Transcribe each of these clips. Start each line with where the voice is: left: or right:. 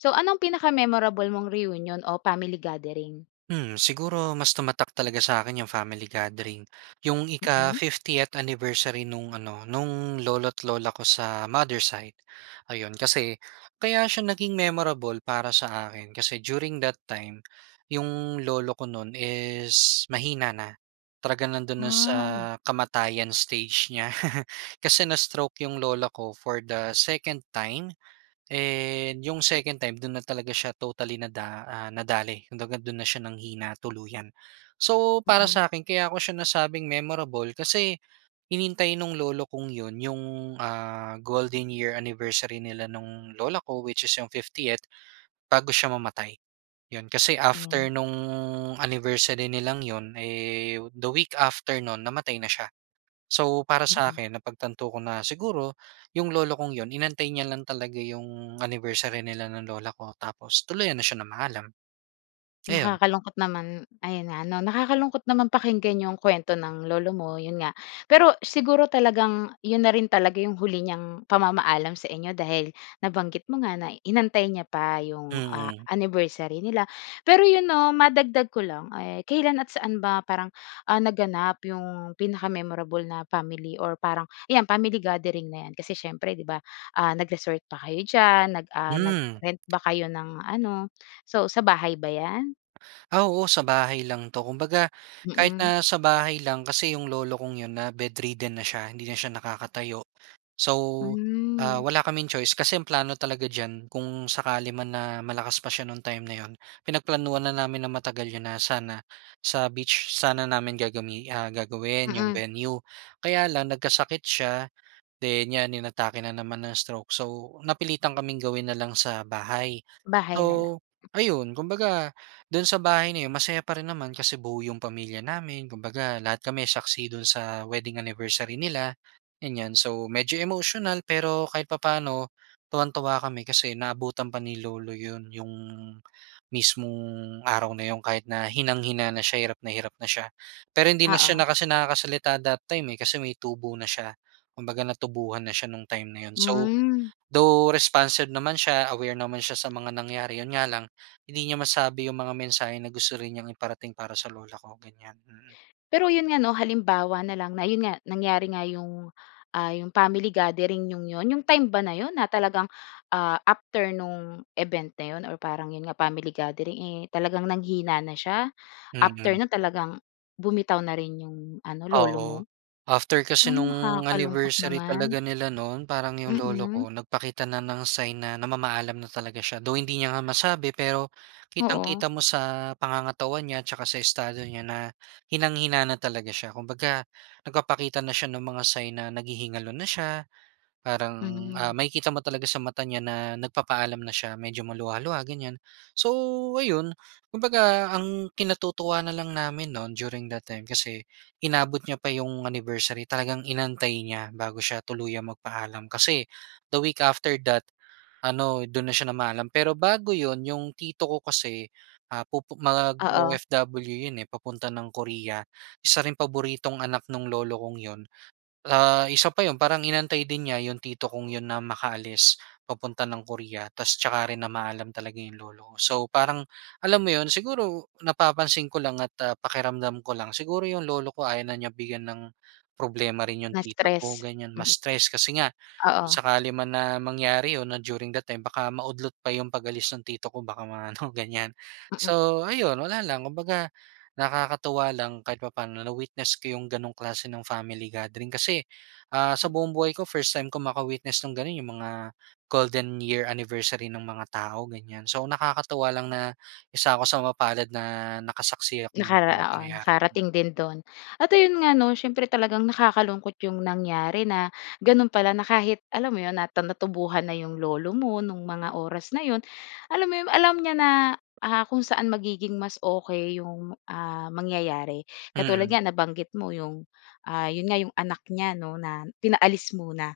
left: So anong pinaka-memorable mong reunion o family gathering?
right: Hmm, siguro mas tumatak talaga sa'kin 'yong family gathering. 'Yong ika
left: Mm.
right: 50th anniversary nung ano, nung lolo't lola ko sa mother side. Ayon, kasi, kaya siya naging memorable para sa akin kasi during that time, 'yong lolo ko nun is mahina na. Talaga nando'n na sa
left: Wow! o
right: kamatayan stage niya. Kasi na-stroke 'yong lola ko for the 2nd time and 'yong 2nd time do'n na talaga siya totally nada ah, nadali. Kumbaga do'n na siya nanghina tuluyan. So, para
left: Mm.
right: sa'kin kaya ko siya nasabing memorable kasi, hinintay nung lolo kong 'yon 'yong ah, golden year anniversary nila nung lola ko, which is 'yong 50th, bago siya mamatay. 'Yon, kasi after
left: 'Yan.
right: nung anniversary nilang 'yon eh, the week after nun, namatay na siya. So para
left: Mm.
right: sa'kin, napagtanto ko na siguro, 'yong lolo kong 'yon, inantay niya 'yon lang talaga 'yong anniversary nila ng lola ko, tapos tuluyan na siya namaalam. Ayon.
left: Nakakalungkot naman, ayon nga 'no? Nakakalungkot naman pakinggan 'yong kuwento ng lolo mo, 'yon nga. Pero siguro talagang 'yon na rin talaga 'yong huli niyang pamamaalam sa inyo, dahil nabanggit mo nga na inantay niya pa 'yong ah,
right: Mm.
left: anniversary nila. Pero 'yon 'no, madagdag ko lang eh, kailan at saan ba parang ah, naganap 'yong pinaka-memorable na family or parang, 'yan family gathering na 'yan, kasi siyempre 'di ba, ah, nag-resort pa kayo diyan, nag ah,
right: Hmm.
left: nag-rent ba kayo ng ano? So, sa bahay ba yan?
right: Ah oo, sa bahay lang 'to, kumbaga kahit
left: Mm.
right: na sa bahay lang, kasi 'yong lolo kong 'yon na-bedridden na siya, hindi na siya nakakatayo. So, ah,
left: Hmm.
right: wala kaming choice kasi ang plano talaga diyan kung sakali man na malakas pa siya nung time na 'yon, pinagplanuhan na namin na matagal 'yon na sana, sa beach sana namin gagami ah, gagawin 'yong
left: Mm.
right: venue, kaya lang nagkasakit siya, then 'yan inatake na naman ng stroke so, napilitan kaming gawin na lang sa bahay.
left: Bahay na lang.
right: So, ayon kumbaga do'n sa bahay na 'yon masaya pa rin naman kasi buo 'yong pamilya namin, kumbaga lahat kami saksi do'n sa wedding anniversary nila, ganyan. So, medyo emotional pero kahit papaano, tuwang-tuwa kami kasi naabutan pa ni lolo 'yon, 'yong mismong araw na 'yon kahit na hinang-hina na siya, hirap na hirap na siya. Pero hindi na siya
left: Oo.
right: na kasi nakakasalita that time eh, kasi may tubo na siya. Kumbaga natubuhan na siya nung time na 'yon so,
left: Hmm.
right: though responsive naman siya, aware naman siya sa mga nangyari, 'yon nga lang, hindi niya masabi 'yong mga mensahe na gusto rin niyang iparating para sa lola ko, ganyan, mm.
left: Pero 'yon nga 'no halimbawa na lang na 'yon nga, nangyari nga 'yong, ah, 'yong family gathering ninyong 'yon, 'yong time ba na 'yon na talagang, ah, after nung event na 'yon or parang 'yon nga family gathering eh, talagang nanghina na siya? After
right: Mhm.
left: nun talagang, bumitaw na rin 'yong ano, lolo mo?
right: Oo, after kasi
left: Ay
right: nung
left: nakakalungkot
right: anniversary
left: naman.
right: talaga nila noon, parang 'yong lolo
left: Mm.
right: ko nagpakita na ng sign na namamaalam na talaga siya. Though, hindi niya nga masabi pero,
left: Oo.
right: kitang-kita mo sa pangangatawan niya tsaka sa estado niya na, hinang-hina na talaga siya. Kumbaga, nagpapakita na siya nung mga sign na naghihingalo na siya, parang ah,
left: Hmm.
right: makikita mo talaga sa mata niya na nagpapaalam na siya, medyo maluha-luha, ganyan. So ayon, kumbaga ang kinatutuwa na lang namin nun during that time, kasi inabot niya pa 'yong anniversary, talagang inantay niya bago siya tuluyang magpaalam. Kasi, the week after that ano, do'n na siya namaalam. Pero bago 'yon, 'yong tito ko kasi, ah, pupu
left: Oo.
right: mag-o-OFW 'yon eh, papunta ng Korea. Isa ring paboritong anak nung lolo kong 'yon, ah, isa pa 'yon, parang inantay din niya 'yong tito kong 'yon na makaalis papunta ng Korea tapos tsaka rin namaalam talaga 'yong lolo ko. So parang, alam mo 'yon? Siguro, napapansin ko lang at ah, pakiramdam ko lang, siguro 'yong lolo ko ayaw na niya bigyan ng problema rin 'yong tito ko,
left: Na-stress,
right: ganyan,
left: hmm.
right: ma-stress kasi nga kung
left: Oo.
right: sakali man na mangyari 'yon na during that time, baka maudlot pa 'yong pag-alis ng tito ko baka ma-ano, ganyan.
left: Mm.
right: So ayon, wala lang, kumbaga, nakakatuwa lang kahit papaano na-witness ko 'yong gano'ng klase nung family gathering. Kasi ah, sa
left: M
right: buong buhay ko first time ko maka-witness nung gano'n, 'yong mga golden year anniversary nung mga tao, ganyan. So, nakakatuwa lang na isa ko sa mapalad na nakasaksi ako nung
left: Nakara
right: gano'ng
left: oo,
right: pangyayari.
left: nakarating din do'n. At ayon nga 'no? Siyempre talagang nakakalungkot 'yong nangyari na, gano'n pala na kahit, alam mo 'yon? Nata natubuhan na 'yong lolo mo, nung mga oras na 'yon, alam mo 'yon, alam niya na ah, kung saan magiging mas okey 'yong, ah, mangyayari. Katulad
right: Mm.
left: nga nabanggit mo 'yong, ah, 'yon nga, 'yong anak niya 'no, na pinaalis muna,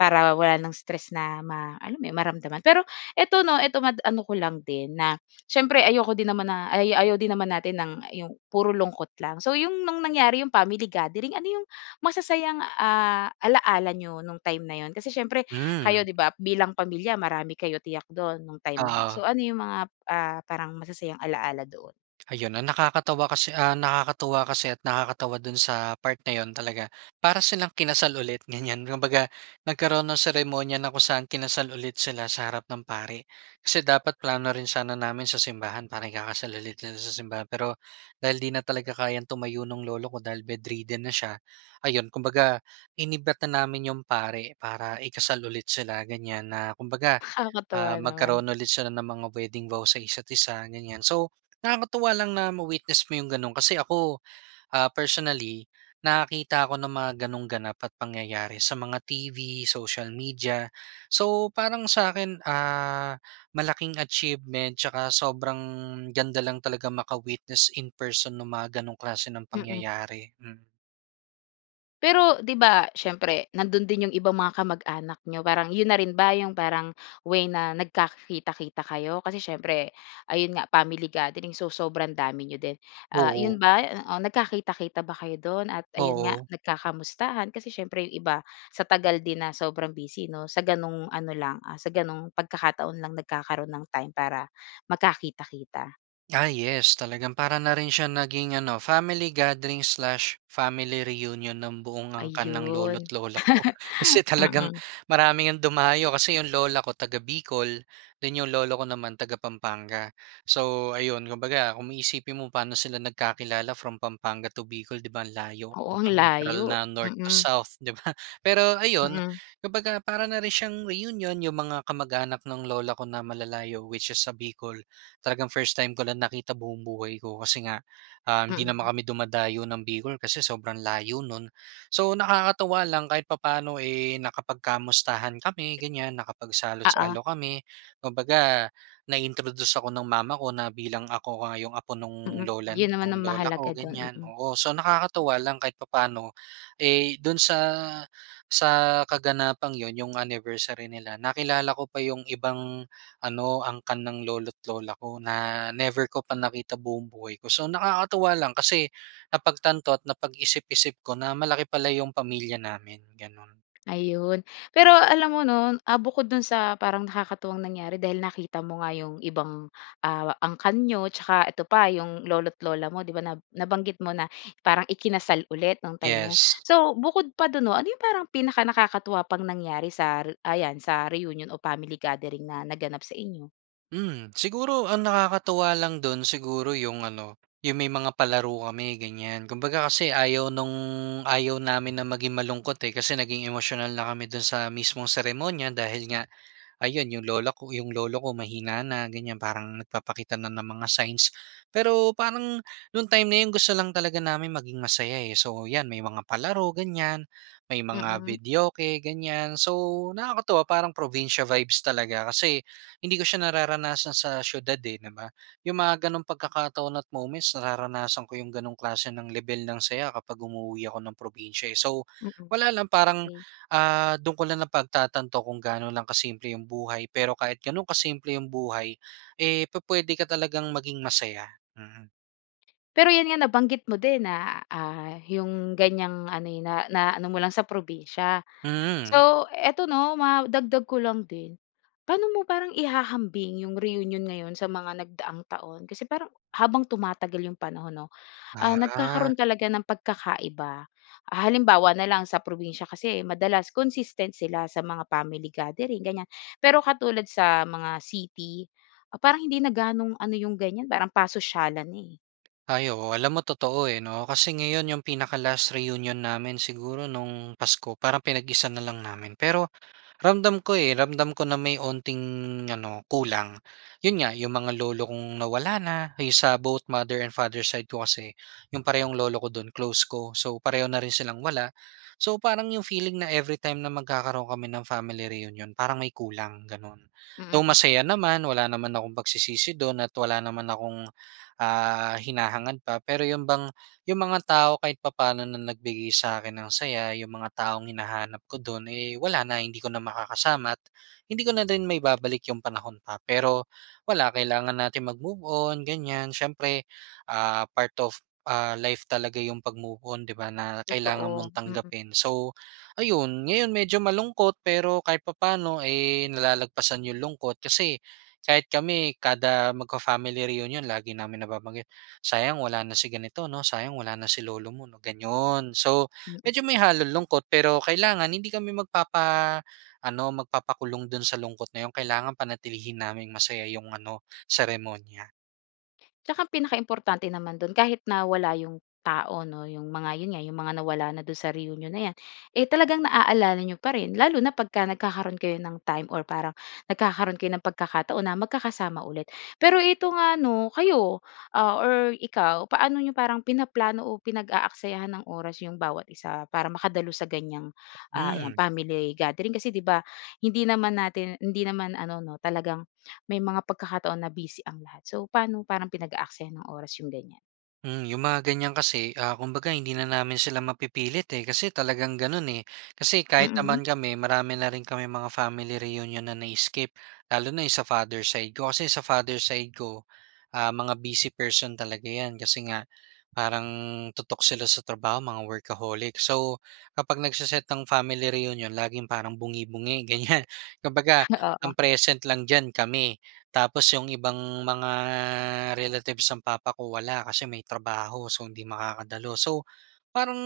left: para wala ng stress na ma alam mo 'yon, maramdaman. Pero ito 'no, ito mad ano ko lang din na siyempre ayoko din naman na ay ayaw din naman natin ng 'yong puro lungkot lang. So, 'yong nung nangyari 'yong family gathering, ano 'yong masasayang, ah, alaala ninyo nung time na 'yon? Kasi siyempre
right: Hmm.
left: kayo 'di ba, bilang pamilya marami kayo tiyak do'n, nung time na 'yon,
right: Oo.
left: so ano 'yong mga, ah, parang masasayang alaala doon?
right: Ayon, ang nakakatawa kasi ah, nakakatuwa kasi at nakakatawa do'n sa part na 'yon talaga, para silang kinasal ulit, ganyan. Kumbaga nagkaroon nung seremonya na kung saan kinasal ulit sila sa harap ng pari. Kasi dapat plano rin sana namin sa simbahan para ikakasal ulit sila sa simbahan pero, dahil 'di na talaga kayang tumayo nung lolo ko dahil bedridden na siya, ayon kumbaga, inimbita namin 'yong pari para ikasal ulit sila, ganyan, na kumbaga
left: Nakakatuwa
right: ah,
left: naman.
right: magkaroon ulit sila ng mga wedding vow sa isa't isa, ganyan. So, nakakatuwa lang na ma-witness mo 'yong gano'n kasi ako ah, personally, nakakakita ako ng mga gano'ng ganap at pangyayari sa mga TV, social media. So, parang sa'kin ah, malaking achievement tsaka sobrang ganda lang talaga maka-witness in person nung mga ganong klase ng
left: Mm.
right: pangyayari, mm.
left: Pero 'di ba, siyempre nando'n din yung ibang mga kamag-anak n'yo? Parang yun na rin ba 'yong parang way na nagkaka-kita-kita kayo kasi siyempre ayun nga, family gatherings, so sobrang dami n'yo din, ah, 'yon
right: Oo.
left: ba, oo, nagkakita-kita ba kayo do'n at ayun nga
right: Oo.
left: nagkakamustahan kasi siyempre 'yong iba sa tagal din na sobrang busy 'no sa gano'ng ano lang, ah, sa gano'ng pagkakataon lang nagkakaroon ng time para magkakita-kita.
right: Ah, yes. Talagang para na rin siyang naging, ano, family gathering slash family reunion ng buong angkan ng lolo't
left: Ayun,
right: lola ko. Kasi talagang
left: mm.
right: marami ngang dumayo kasi 'yong lola ko taga-Bicol then 'yong lolo ko naman taga-Pampanga. So, ayun kumbaga kung iisipin mo, pa'no sila nagkakilala from Pampanga to Bicol, 'di ba ang layo,
left: Oo, ang
right: mukang literal
left: layo.
right: na North to
left: Mm.
right: South 'di ba? Pero ayun
left: Mm.
right: kumbaga para na rin siyang reunion. 'Yong mga kamag-anak nung lola ko na malalayo which is sa Bicol talagang first time ko lang nakita buong buhay ko kasi nga, um, hindi naman
left: Mm.
right: kami dumadayo ng Bicol kasi sobrang layo no'n. So, nakakatuwa lang kahit papa'no, eh, nakapag-kamustahan kami ganiyan,
left: Oo.
right: nakapagsalo-salo kami. Kumbaga, na-introduce ako ng mama ko na bilang ako nga yung apo nung
left: Mm,
right: lolan
left: 'yon naman ang
right: lola
left: mahalaga
right: ko
left: do'n,
right: ganiyan,
left: mm.
right: oo. So, nakakatuwa lang kahit papa'no, eh, do'n sa sa kaganapang yun yung anniversary nila nakilala ko pa yung ibang ano, angkan ng lolo't lola ko na never ko pa nakita buong buhay ko. So, nakakatuwa lang kasi napagtanto at napag-isip-isip ko na malaki pala yung pamilya namin, gano'n.
left: Ayun pero alam mo 'no, ah, bukod dun sa parang nakakatuwang nangyari dahil nakita mo nga 'yong ibang, ah, angkan niyo tsaka ito pa, 'yong lolo't lola mo 'di ba, na nabanggit mo na parang ikinasal ulit nung time na 'yon.
right: Yes.
left: So, bukod pa do'n 'no, ano 'yong parang pinaka-nakakatuwa pang nangyari sa re ayan, sa reunion o family gathering na naganap sa inyo?
right: Hmm, siguro ang nakakatuwa lang dun siguro yung ano, yung may mga palaro kami ganyan. Kumbaga kasi ayaw nung ayaw namin na maging malungkot eh, kasi naging emosyonal na kami dun sa mismong seremonya dahil nga ayun yung lola ko, yung lolo ko mahina na ganyan. Parang nagpapakita na ng mga signs. Pero parang nung time na yun gusto lang talaga namin maging masaya eh. So 'yan, may mga palaro ganyan, may mga
left: Mm.
right: videoke ganyan. So nakakatuwa parang probinsiya vibes talaga kasi hindi ko siya nararanasan sa siyudad eh, 'di ba? Yung mga ganong pagkakataon at moments nararanasan ko yung ganong klase ng lebel ng saya kapag umuuwi ako ng probinsiya, eh. So
left: Mm,
right: wala lang, parang
left: okey.
right: ah, dun ko lang napagtatanto kung gaano lang ka-simple yung buhay. pero kahit ganun kasimple yung buhay, eh, puwede ka talagang maging masaya. Mm.
left: Pero yun nga nabanggit mo din na, ah, yung ganyang ano eh, na naano mo lang sa probinsiya.
right: Hmm.
left: So eto, 'no, madagdag ko lang din paano mo parang ihahambing yung reunion ngayon sa mga nagdaang taon? Kasi parang habang tumatagal yung panahon 'no, ah,
right: Ah.
left: nagkakaroon talaga ng pagkakaiba. Ah, halimbawa na lang sa probinsiya kasi madalas consistent sila sa mga family gathering ganyan. Pero katulad sa mga city ah, parang hindi na gaanong ano yung ganyan parang pasosyalan na, eh.
right: Ay, oo. Alam mo, totoo eh, 'no. Kasi ngayon yung pinaka-last reunion namin siguro nung Pasko. Parang pinag-isa na lang namin. Pero ramdam ko eh, ramdam ko na may onting ano kulang. Yun nga yung mga lolo kong nawala na yung sa both mother and father side ko kasi yung parehong lolo ko dun close ko, so pareho na rin silang wala. So, parang yung feeling na every time na magkakaroon kami ng family reunion parang may kulang ganon. Though
left: Mm.
right: masaya naman wala naman akong pagsisisi dun at wala naman akong, ah, hinahangad pa pero yun bang yung mga tao kahit papaano na nagbigay sa akin ng saya, yung mga taong hinahanap ko dun eh, wala na hindi ko na makakasama't hindi ko na rin maibabalik yung panahon pa. Pero wala, kailangan nating magmove -on ganyan siyempre ah, part of, ah, life talaga yung pagmove-on 'di ba, na kailangan mong
left: Totoo, mm.
right: tanggapin. So ayun ngayon medyo malungkot pero kahit papaano eh, nalalagpasan yung lungkot, kasi kahit kami kada magfa-family reunion lagi namin nababanggit, sayang wala na si ganito 'no, sayang wala na si lolo mo, 'no, ganun. So
left: [unintelligible]
right: medyo may halong lungkot pero kailangan hindi kami magpapa ano magpapakulong dun sa lungkot na yun kailangan panatilihin naming masaya yung ano seremonya.
left: Tsaka ang pinaka-importante naman do'n kahit na wala 'yong tao 'no, 'yong mga 'yon nga, 'yong mga nawala na do'n sa reunion na 'yan, eh talagang naaalala n'yo pa rin lalo na pagka nagkakaroon kayo ng time or parang nagkakaroon kayo ng pagkakataon na magkakasama ulit. Pero ito nga 'no, kayo, ah, or ikaw, paano ninyo parang pinaplano o pinag-aaksayahan ng oras 'yong bawat isa para makadalo sa ganyang, ah, ayan,
right: Hmm.
left: family gathering? Kasi 'di ba, hindi naman natin hindi naman ano 'no, talagang may mga pagkakataon na busy ang lahat, so paano parang pinag-aaksayahan ng oras 'yong ganyan?
right: Hmm, 'yong mga ganyan kasi, ah, kumbaga hindi na namin sila mapipilit eh, kasi talagang gano'n eh. Kasi kahit
left: Mm.
right: naman kami marami na rin kaming mga family reunion na na-skip. Lalo na 'yong sa father side ko, kasi sa father side ko, ah, mga busy person talaga 'yan, kasi nga parang tutok sila sa trabaho, mga workaholic. So, kapag nagse-set ng family reunion laging parang bungi-bungi ganyan. Kumbaga,
left: Oo.
right: ang present lang diyan kami tapos 'yong ibang mga relatives ng papa ko wala kasi may trabaho, so hindi makakadalo. So, parang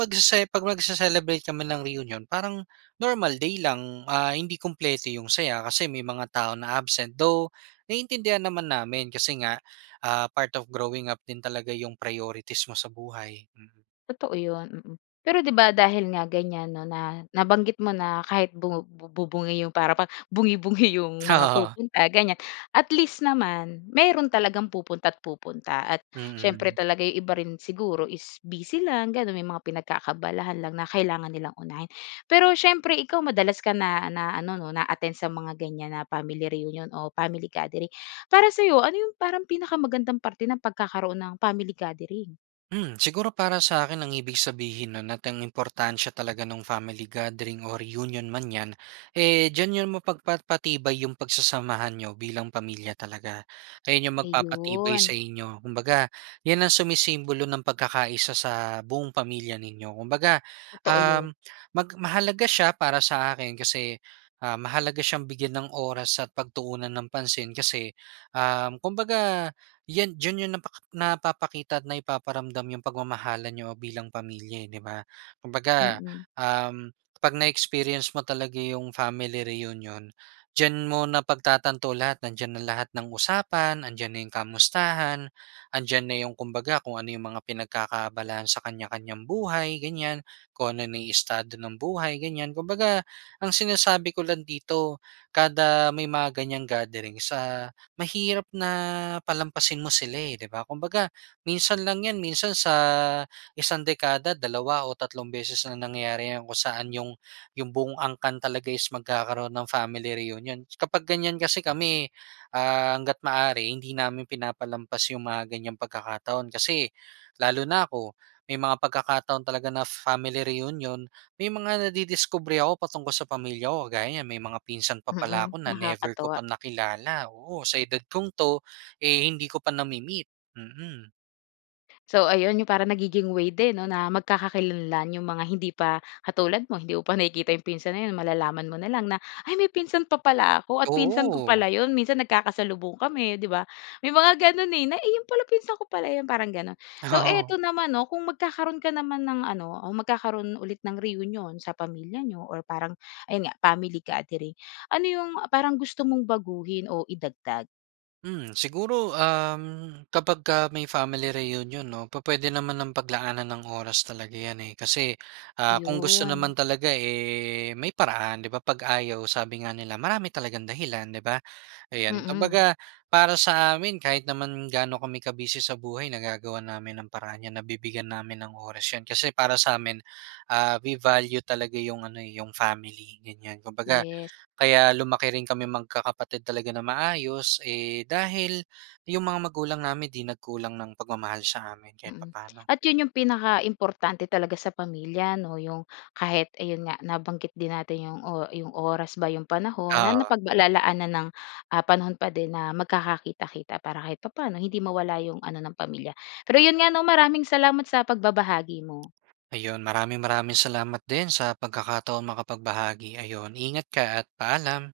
right: magsese 'pag magse-celebrate kami ng reunion, parang normal day lang. Ah, hindi kumpleto 'yong saya kasi may mga tao na absent, though naiintindihan naman namin kasi nga, ah, part of growing up din talaga 'yong priorities mo sa buhay. Mm.
left: Totoo 'yon, mm. Pero 'di ba, dahil nga ganyan 'no, na nabanggit mo na kahit bu bu bu bungi yong para bang bungi-bungi 'yong mga
right: Oo.
left: pupunta, ganyan, at least naman meron talagang pupunta't-pupunta. At, siyempre
right: Mhm.
left: talaga ay iba rin siguro is busy lang gano'n, may mga pinagkaka-abalahan lang na kailangan nilang unahin. Pero siyempre ikaw madalas ka na na ano 'no, na-attend sa mga ganyan na family reunion o family gathering, para sa'yo, ano 'yong parang pinakamagandang parte ng pagkakaroon ng family gathering?
right: Hmm, siguro para sa'kin ang ibig sabihin no'n at ang importansya talaga nung family gathering o reunion man 'yan, eh, diyan 'yon mapagpapatibay 'yong pagsasamahan niyo bilang pamilya talaga. Ayan 'yong magpapatibay
left: Ayun.
right: sa inyo. Kumbaga, 'yan ang sumisimbolo ng pagkakaisa sa buong pamilya ninyo. Kumbaga,
left: Totoo yun.
right: uhm, mag mahalaga siya para sa akin kasi, ah, mahalaga siyang bigyan ng oras at pagtuunan ng pansin, kasi, um, kumbaga 'yan diyan yun napa napapakita at na ipaparamdam yung pagmamahalan niyo bilang pamilya eh, 'di ba? Kumbaga,
left: Mm.
right: um, 'pag na-experience mo talaga yung family reunion, diyan mo napagtatanto lahat, nandiyan na lahat ng usapan, nandiyan na yung kamustahan, 'andiyan na yung kumbaga kung ano yung mga pinagkakaabalahan sa kanya-kanyang buhay ganyan, kung ano na yung estado ng buhay, ganyan. Kumbaga, ang sinasabi ko lang dito kada may mga ganyang gatherings ah, mahirap na palampasin mo sila eh, 'di ba? Kumbaga, minsan lang 'yan, minsan sa isang dekada dalawa o tatlong beses lang nangyari kung saan 'yong 'yong buong angkan talaga is magkakaroon ng family reunion. Kapag ganyan kasi kami, ah, hangga't maaari hindi namin pinapalampas yung mga ganyang pagkakataon. Kasi lalo na ako, may mga pagkakataon talaga na family reunion, may mga nadidiskubre ako patungkol sa pamilya ko. Kagaya niyan, may mga pinsan pa pala
left: Mm.
right: ako na never ko pa
left: Nakakatuwa.
right: nakilala, oo, sa edad kong 'to, eh, hindi ko pa nami-meet. Mm.
left: So, ayon 'yong parang nagiging way din 'no na magkakakilanlan 'yong mga hindi pa katulad mo, hindi mo pa nakikita 'yong pinsan na 'yon, malalaman mo na lang na, "Ay! may pinsan pa pala ako at pinsan ko
right: Oo.
left: pala 'yon, minsan nagkakasalubong kami." 'di ba? May mga gano'n, eh, na, "Iyon pala, pinsan ko pala 'yon." parang gano'n. So,
right: Oo.
left: eto naman 'no, kung magkakaroon ka naman ng ano o magkakaroon ulit ng reunion sa pamilya niyo or parang ayun nga family gathering, ano 'yong, ah, parang gusto mong baguhin o idagdag?
right: Hmm, siguro, um, kapag ka may family reunion 'no. Pu-puwede namang ng paglaanan ng oras talaga 'yan, eh. Kasi, ah, kung gusto naman
left: 'Yon.
right: talaga, eh, may paraan 'di ba, 'pag ayaw sabi nga nila marami talagang dahilan, 'di ba? Ayan,
left: Mm.
right: kumbaga para sa amin kahit naman gaano kami ka-busy sa buhay, nagagawan namin ng paraan 'yan. Nabibigyan namin ng oras 'yan. Kasi para sa amin, ah, we value talaga 'yong ano, eh, 'yong family ganyan. Kumbaga
left: Yes.
right: kaya lumaki rin kami magkakapatid talaga na maayos, eh, dahil 'yong mga magulang namin 'di nagkulang ng pagmamahal sa amin kahit
left: Mm,
right: papaano.
left: at 'yon 'yong pinaka-importante talaga sa pamilya 'no. 'Yong kahit ayun nga, nabanggit din natin 'yong o 'yong oras ba, 'yong panahon na
right: Oo.
left: napaglalaanan ng, ah, panahon pa din na magkakakita-kita para kahit papaano hindi mawala 'yong ano ng pamilya. Pero 'yon nga 'no, maraming salamat sa pagbabahagi mo.
right: Ayun, maraming maraming salamat din sa pagkakataong makapagbahagi. Ayun, ingat ka at paalam.